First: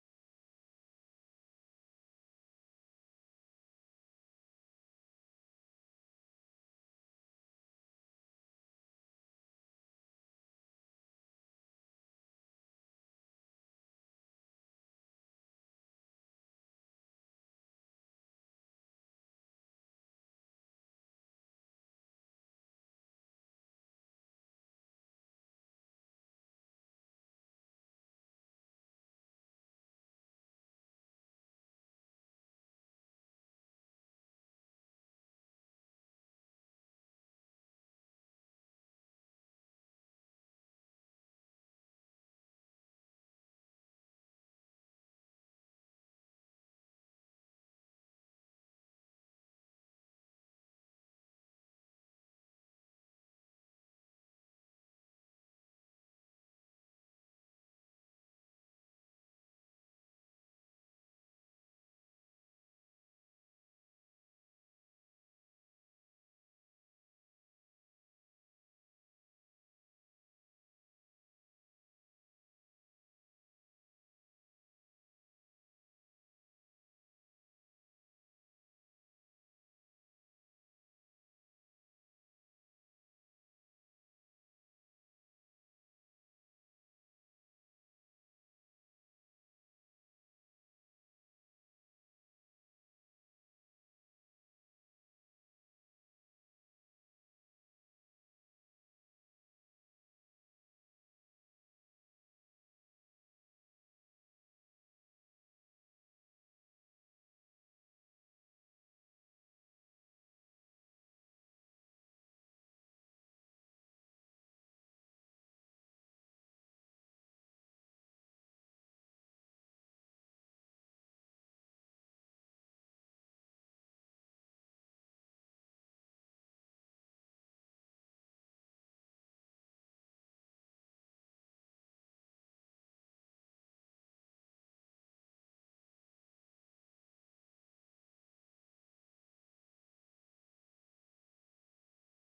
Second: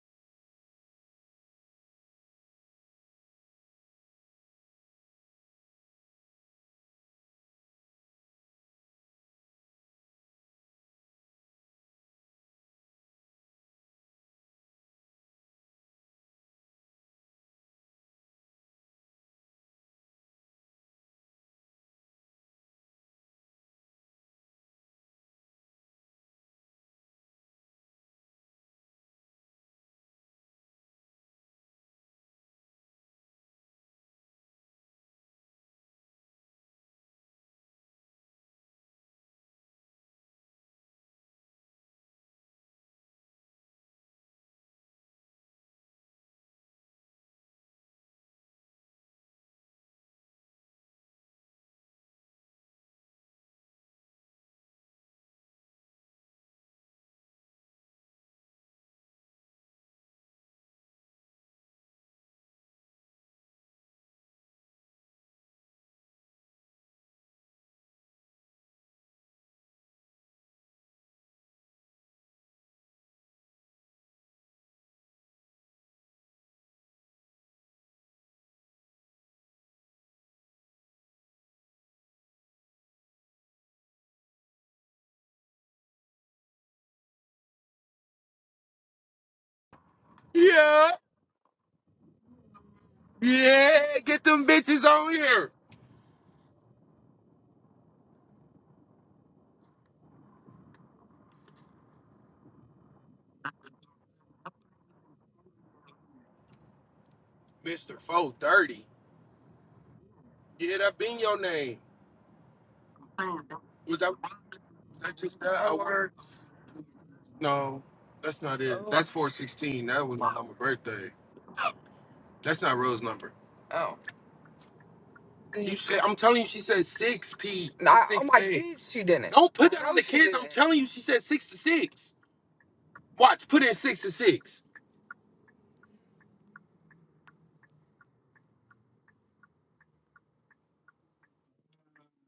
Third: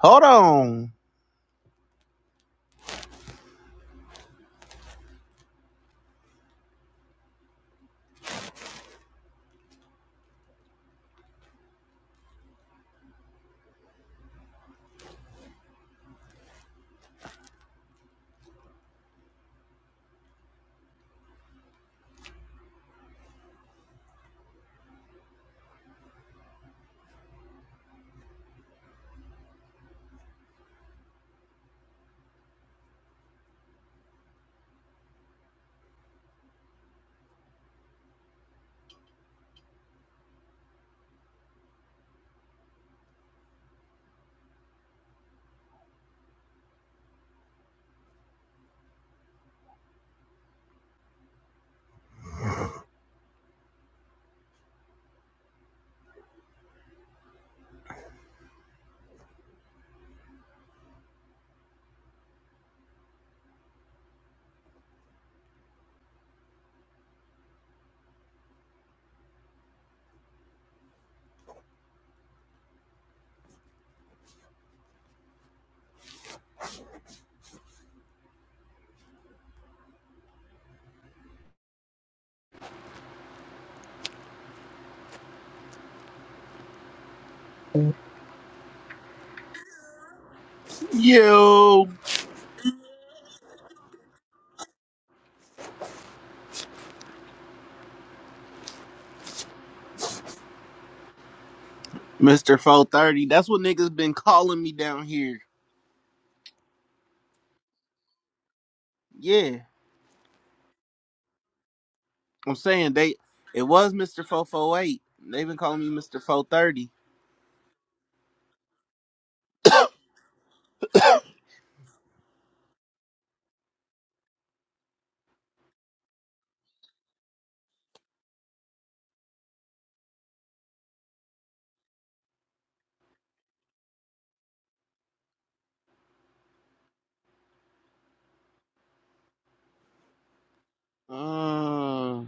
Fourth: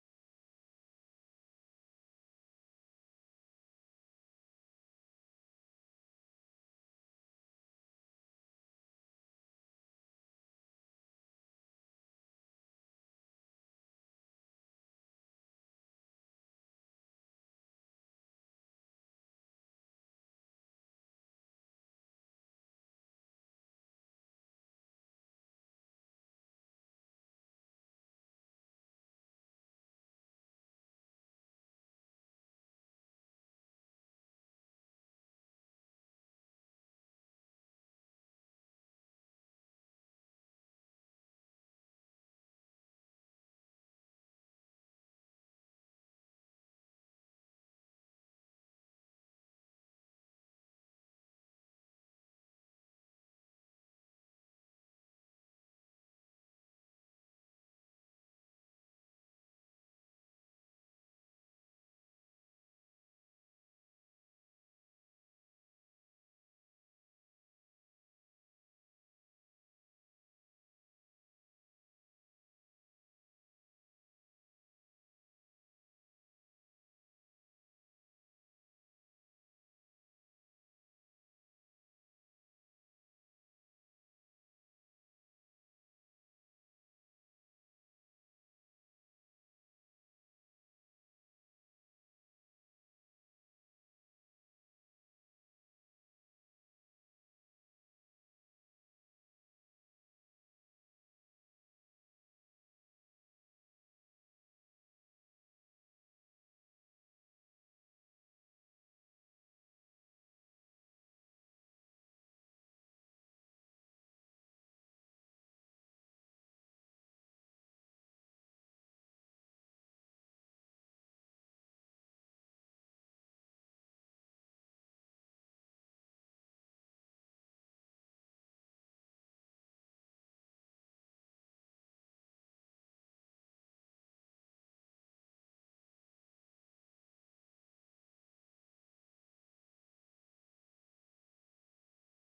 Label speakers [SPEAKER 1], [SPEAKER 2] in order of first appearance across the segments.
[SPEAKER 1] Hold on.
[SPEAKER 2] Yeah,
[SPEAKER 1] Yo,
[SPEAKER 2] yeah, get them bitches on here,
[SPEAKER 1] Mr. 430. That's what niggas been calling me down here.
[SPEAKER 2] Mister Four Thirty.
[SPEAKER 1] Yeah.
[SPEAKER 2] Yeah, that been your name.
[SPEAKER 1] I'm saying they it was
[SPEAKER 2] Was that,
[SPEAKER 1] Mr.
[SPEAKER 2] was
[SPEAKER 1] 448.
[SPEAKER 2] that just
[SPEAKER 1] They've
[SPEAKER 2] that?
[SPEAKER 1] been
[SPEAKER 2] I
[SPEAKER 1] calling me
[SPEAKER 2] work?
[SPEAKER 1] Mr. 430.
[SPEAKER 2] No, that's not it. Oh. That's four sixteen. That was on my birthday. That's not Rose number. Oh, you said I'm telling you, she said six p. Nah, on my kids, she didn't. Don't put that on the No, kids. I'm telling you, she said six to six. Watch, put in six to six.
[SPEAKER 1] Uh,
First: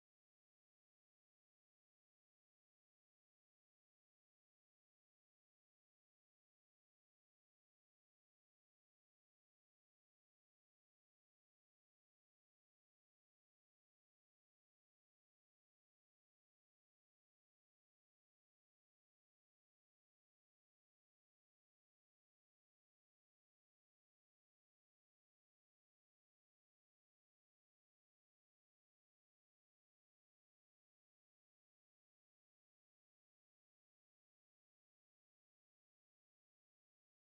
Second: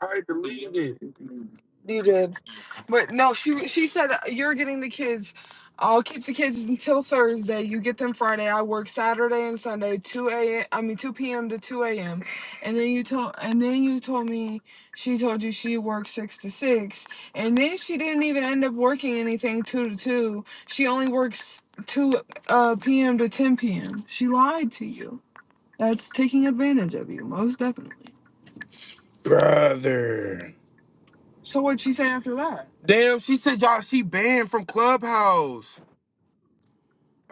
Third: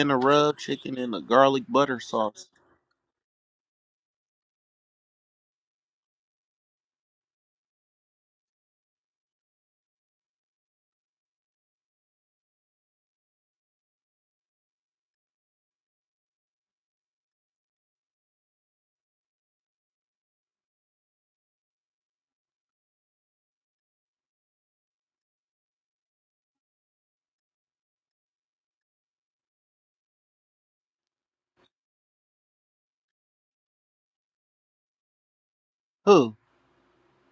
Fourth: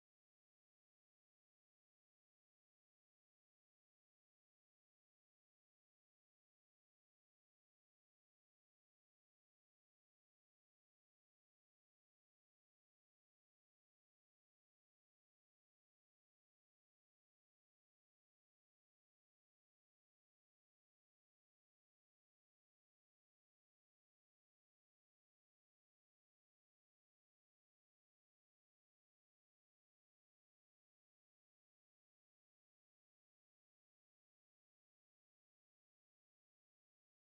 [SPEAKER 2] All right,
[SPEAKER 1] rub
[SPEAKER 2] delete
[SPEAKER 1] chicken
[SPEAKER 2] it.
[SPEAKER 1] and a garlic butter
[SPEAKER 2] You did.
[SPEAKER 1] sauce.
[SPEAKER 2] But no, she she said uh, you're getting the kids. I'll keep the kids until Thursday. You get them Friday. I work Saturday and Sunday, two a. I mean two p.m. to two a.m. And then you told and then you told me she told you she works six to six, and then she didn't even end up working anything two to two. She only works two uh, p.m. to ten p.m. She lied to you. That's taking advantage of you, most definitely. brother. So what'd she say after that? Damn, she said y'all she banned from Clubhouse.
[SPEAKER 1] Who?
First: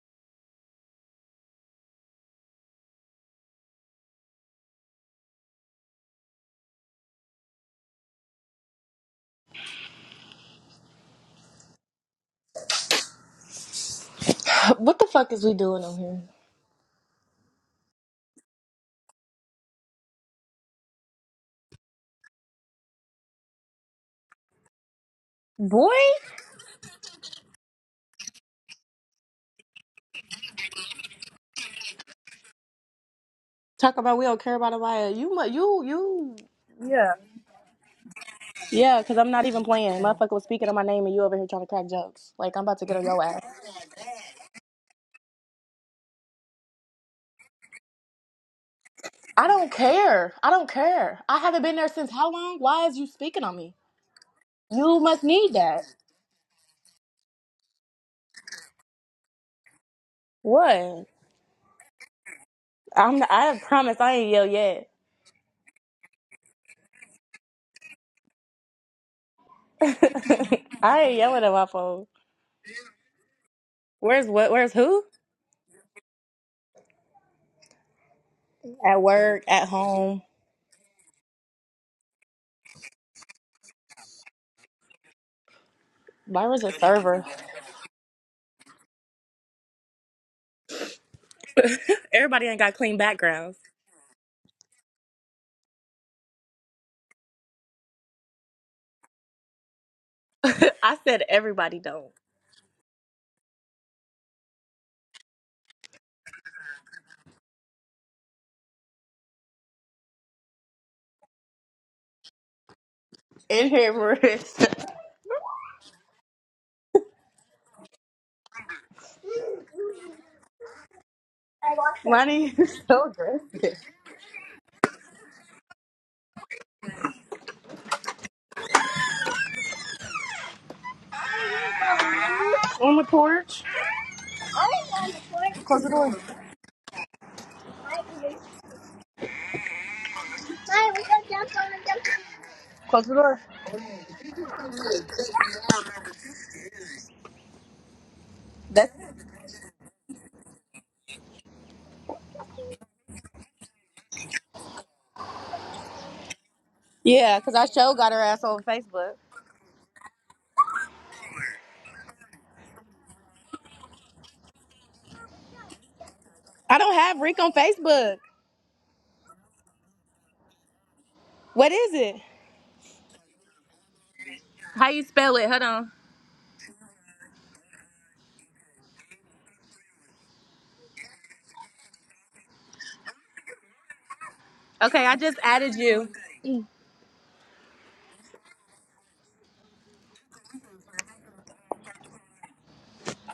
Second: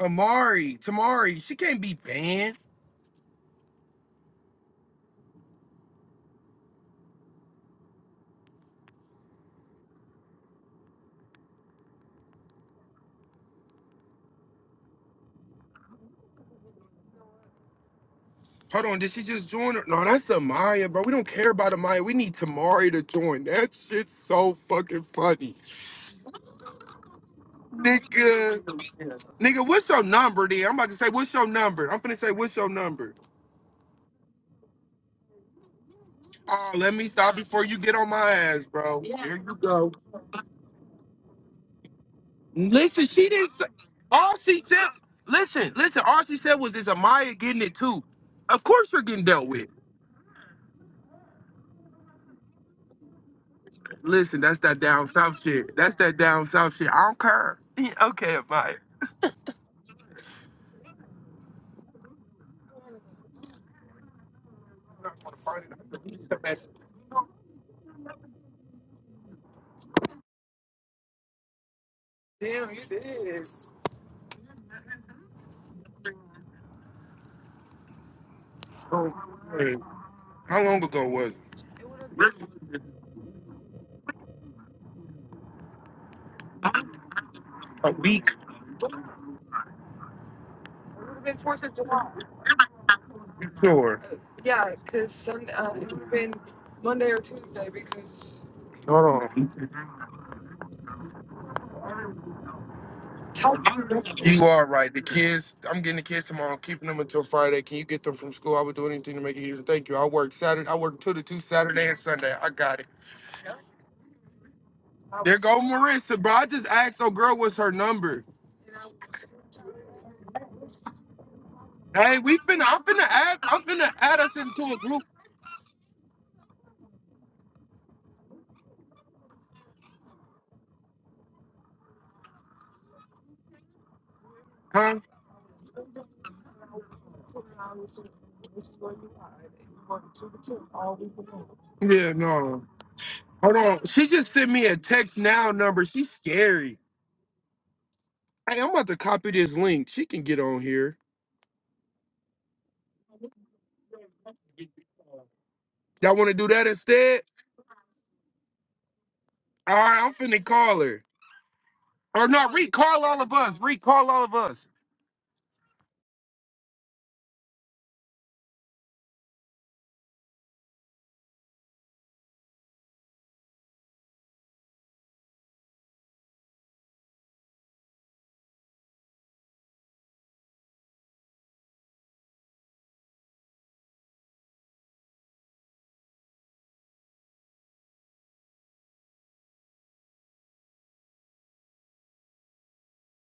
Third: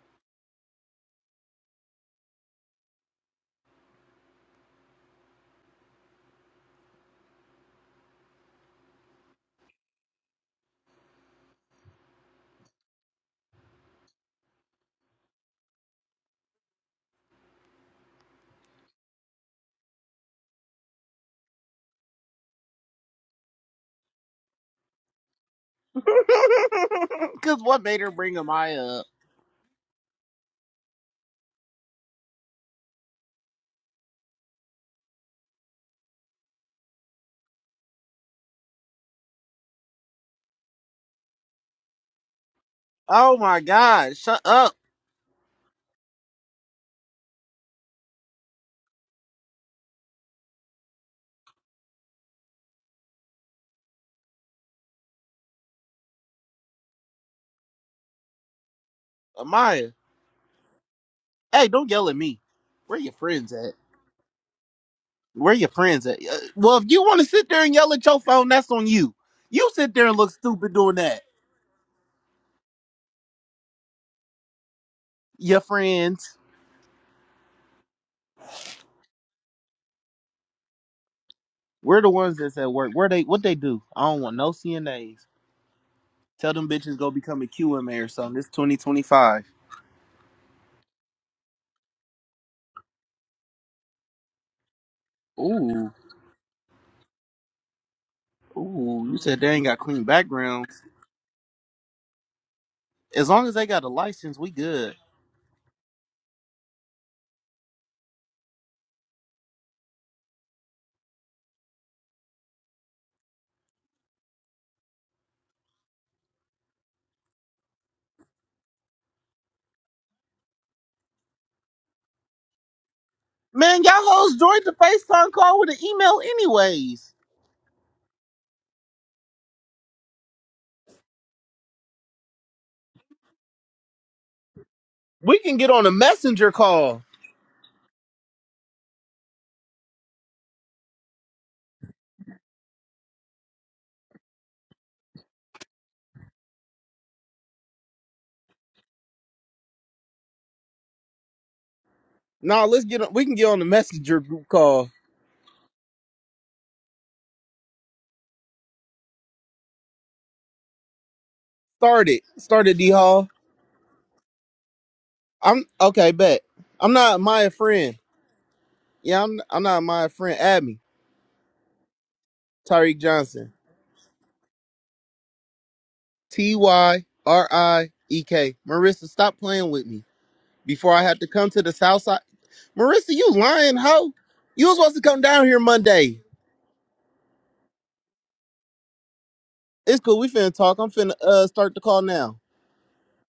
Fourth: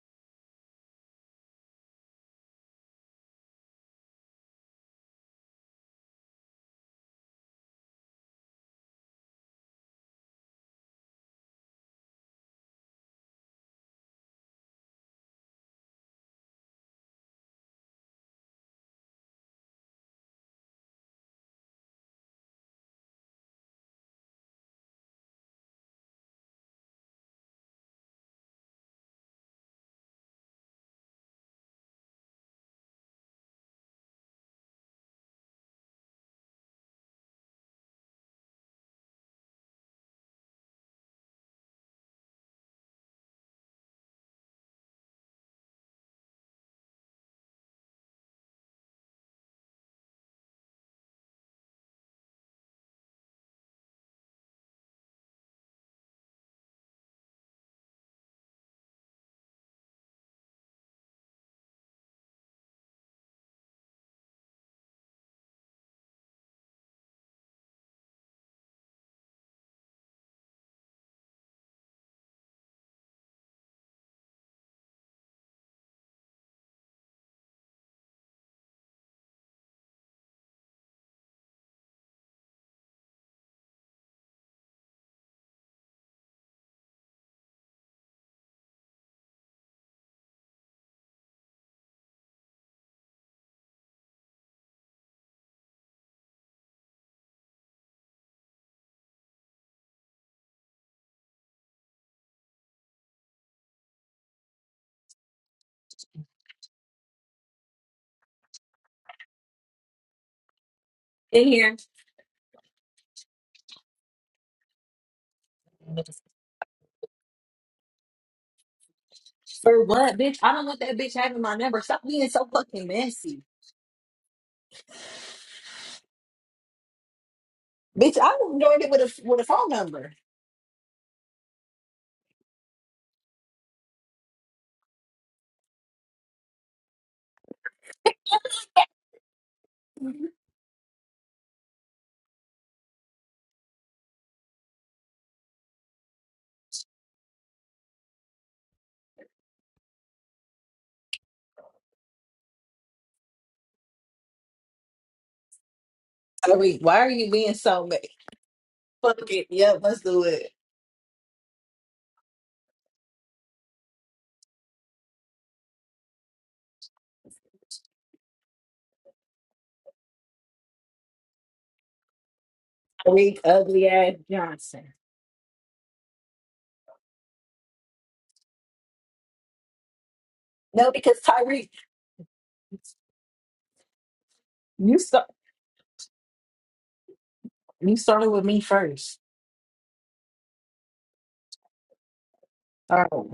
[SPEAKER 2] Amari, Tamari, she can't be banned.
[SPEAKER 3] What the fuck is we doing on here?
[SPEAKER 2] Hold on, did she just join? Her? No, that's Amaya, bro. We don't care about Amaya. We need Tamari to join. That shit's so fucking funny.
[SPEAKER 3] Boy?
[SPEAKER 1] Cause what made her bring
[SPEAKER 2] Nigga,
[SPEAKER 1] Amaya up?
[SPEAKER 2] nigga, what's your number, then? I'm about to say, what's your number? I'm finna say, what's your number?
[SPEAKER 3] Talk about we don't care about Amaya. You, mu- you, you.
[SPEAKER 2] Oh, let me
[SPEAKER 3] Yeah.
[SPEAKER 2] stop before you get on my ass,
[SPEAKER 3] Yeah,
[SPEAKER 2] bro.
[SPEAKER 3] because I'm
[SPEAKER 2] Here
[SPEAKER 3] not
[SPEAKER 2] you
[SPEAKER 3] even playing. Motherfucker was speaking on my name and you over here trying to crack jokes. Like, I'm about to get on
[SPEAKER 2] Listen,
[SPEAKER 3] your
[SPEAKER 2] she
[SPEAKER 1] Oh
[SPEAKER 3] ass.
[SPEAKER 2] didn't.
[SPEAKER 1] my
[SPEAKER 2] Say,
[SPEAKER 1] god,
[SPEAKER 2] all
[SPEAKER 1] shut
[SPEAKER 2] she
[SPEAKER 1] up,
[SPEAKER 2] said, listen, listen. All she said was, "Is Amaya getting it too?" Of course, you're getting
[SPEAKER 3] I
[SPEAKER 2] dealt with.
[SPEAKER 3] don't care. I don't care. I haven't been there since how long? Why is you speaking on me?
[SPEAKER 2] Listen, that's that
[SPEAKER 3] You
[SPEAKER 2] down
[SPEAKER 3] must
[SPEAKER 2] south
[SPEAKER 3] need
[SPEAKER 2] shit.
[SPEAKER 3] that.
[SPEAKER 2] That's that down south shit. I don't care.
[SPEAKER 1] Amaya.
[SPEAKER 3] What?
[SPEAKER 1] Hey, don't yell at me. Where your
[SPEAKER 3] I'm.
[SPEAKER 1] friends
[SPEAKER 3] I
[SPEAKER 1] at?
[SPEAKER 3] promise I ain't yell yet.
[SPEAKER 1] Where your friends at? Uh, Well, if you want to sit there and yell at your phone, that's on you. You sit there and look stupid doing
[SPEAKER 3] I ain't
[SPEAKER 1] that.
[SPEAKER 3] yelling at my phone. Where's what? Where's who?
[SPEAKER 1] Your friends,
[SPEAKER 3] At
[SPEAKER 2] Oh,
[SPEAKER 3] work, at
[SPEAKER 2] man.
[SPEAKER 3] home.
[SPEAKER 2] How long ago was
[SPEAKER 1] we're the
[SPEAKER 2] it?
[SPEAKER 1] ones that's at work. Where they? What they do? I don't want no CNAs. Tell
[SPEAKER 3] Byron's
[SPEAKER 1] them
[SPEAKER 3] a
[SPEAKER 1] bitches go
[SPEAKER 3] server.
[SPEAKER 1] become a
[SPEAKER 2] A
[SPEAKER 1] QMA or
[SPEAKER 2] week.
[SPEAKER 1] something. It's 2025.
[SPEAKER 2] been Fourth of July.
[SPEAKER 3] Everybody ain't got clean backgrounds.
[SPEAKER 2] Sure. Yeah, because um, it
[SPEAKER 1] Ooh,
[SPEAKER 2] would've been Monday or Tuesday because.
[SPEAKER 1] ooh. You
[SPEAKER 2] Hold on.
[SPEAKER 1] said they ain't got clean backgrounds.
[SPEAKER 3] I said everybody don't.
[SPEAKER 1] As long as they got a license,
[SPEAKER 2] You
[SPEAKER 1] we
[SPEAKER 2] are right.
[SPEAKER 1] good.
[SPEAKER 2] The kids, I'm getting the kids tomorrow. I'm keeping them until Friday. Can you get them from school? I would do anything to make it easier. Thank you. I work Saturday. I work two to two
[SPEAKER 4] in here.
[SPEAKER 2] Saturday and Sunday. I got it.
[SPEAKER 3] In here, Marissa.
[SPEAKER 2] There go Marissa, bro. I just asked her girl what's her number.
[SPEAKER 4] For what, bitch? I don't want that bitch having my number. Stop
[SPEAKER 2] Hey,
[SPEAKER 3] My
[SPEAKER 4] being
[SPEAKER 2] we
[SPEAKER 4] so
[SPEAKER 3] name
[SPEAKER 2] finna.
[SPEAKER 3] is
[SPEAKER 2] I'm
[SPEAKER 4] fucking
[SPEAKER 2] finna
[SPEAKER 3] so
[SPEAKER 2] add.
[SPEAKER 4] messy,
[SPEAKER 2] I'm
[SPEAKER 3] aggressive.
[SPEAKER 1] Man,
[SPEAKER 2] finna
[SPEAKER 1] y'all
[SPEAKER 2] add us
[SPEAKER 1] hoes joined the
[SPEAKER 2] into a group,
[SPEAKER 1] FaceTime call with an email anyways.
[SPEAKER 4] bitch. I joined it with a with a phone number.
[SPEAKER 3] On the porch.
[SPEAKER 2] huh?
[SPEAKER 1] We can get on a messenger call.
[SPEAKER 2] Yeah, no.
[SPEAKER 3] Close the door.
[SPEAKER 2] Hold on. She just sent me a text now number. She's scary. Hey, I'm about
[SPEAKER 3] That's
[SPEAKER 2] to copy this link. She can get on here.
[SPEAKER 1] Nah, let's get on. We can get on the messenger group call.
[SPEAKER 2] Y'all want to do that
[SPEAKER 4] Tariq, why are
[SPEAKER 2] instead?
[SPEAKER 4] you
[SPEAKER 3] yeah,
[SPEAKER 4] being
[SPEAKER 3] cause I
[SPEAKER 4] so
[SPEAKER 3] show
[SPEAKER 4] messy?
[SPEAKER 3] got her ass on Facebook.
[SPEAKER 4] Fuck it.
[SPEAKER 2] All
[SPEAKER 4] Yep, let's
[SPEAKER 2] right, I'm
[SPEAKER 4] do
[SPEAKER 2] finna
[SPEAKER 4] it.
[SPEAKER 2] call her.
[SPEAKER 1] Started.
[SPEAKER 2] Or no,
[SPEAKER 1] Started D
[SPEAKER 2] recall all
[SPEAKER 1] Hall.
[SPEAKER 2] of us. Recall all of us.
[SPEAKER 1] I'm okay, bet.
[SPEAKER 3] I
[SPEAKER 1] I'm
[SPEAKER 3] don't have
[SPEAKER 1] not
[SPEAKER 3] Rick
[SPEAKER 1] my
[SPEAKER 3] on
[SPEAKER 1] friend.
[SPEAKER 3] Facebook.
[SPEAKER 1] Yeah, I'm I'm not my friend. Add me.
[SPEAKER 3] What is it?
[SPEAKER 1] Tyreek
[SPEAKER 4] Tariq,
[SPEAKER 1] Johnson.
[SPEAKER 4] ugly ass
[SPEAKER 3] How
[SPEAKER 4] Johnson.
[SPEAKER 3] you spell it? Hold on.
[SPEAKER 1] T Y R I E K. Marissa, stop playing with me.
[SPEAKER 4] No,
[SPEAKER 1] Before I
[SPEAKER 4] because
[SPEAKER 1] have to come to
[SPEAKER 4] Tyree,
[SPEAKER 1] the south side. Marissa, you lying hoe. You was supposed
[SPEAKER 4] you
[SPEAKER 1] to
[SPEAKER 3] Okay, I
[SPEAKER 1] come
[SPEAKER 4] start
[SPEAKER 3] just
[SPEAKER 1] down here
[SPEAKER 3] added you.
[SPEAKER 1] Monday.
[SPEAKER 4] you started with me first.
[SPEAKER 1] It's cool. We finna talk. I'm finna uh start the call now.
[SPEAKER 4] Oh.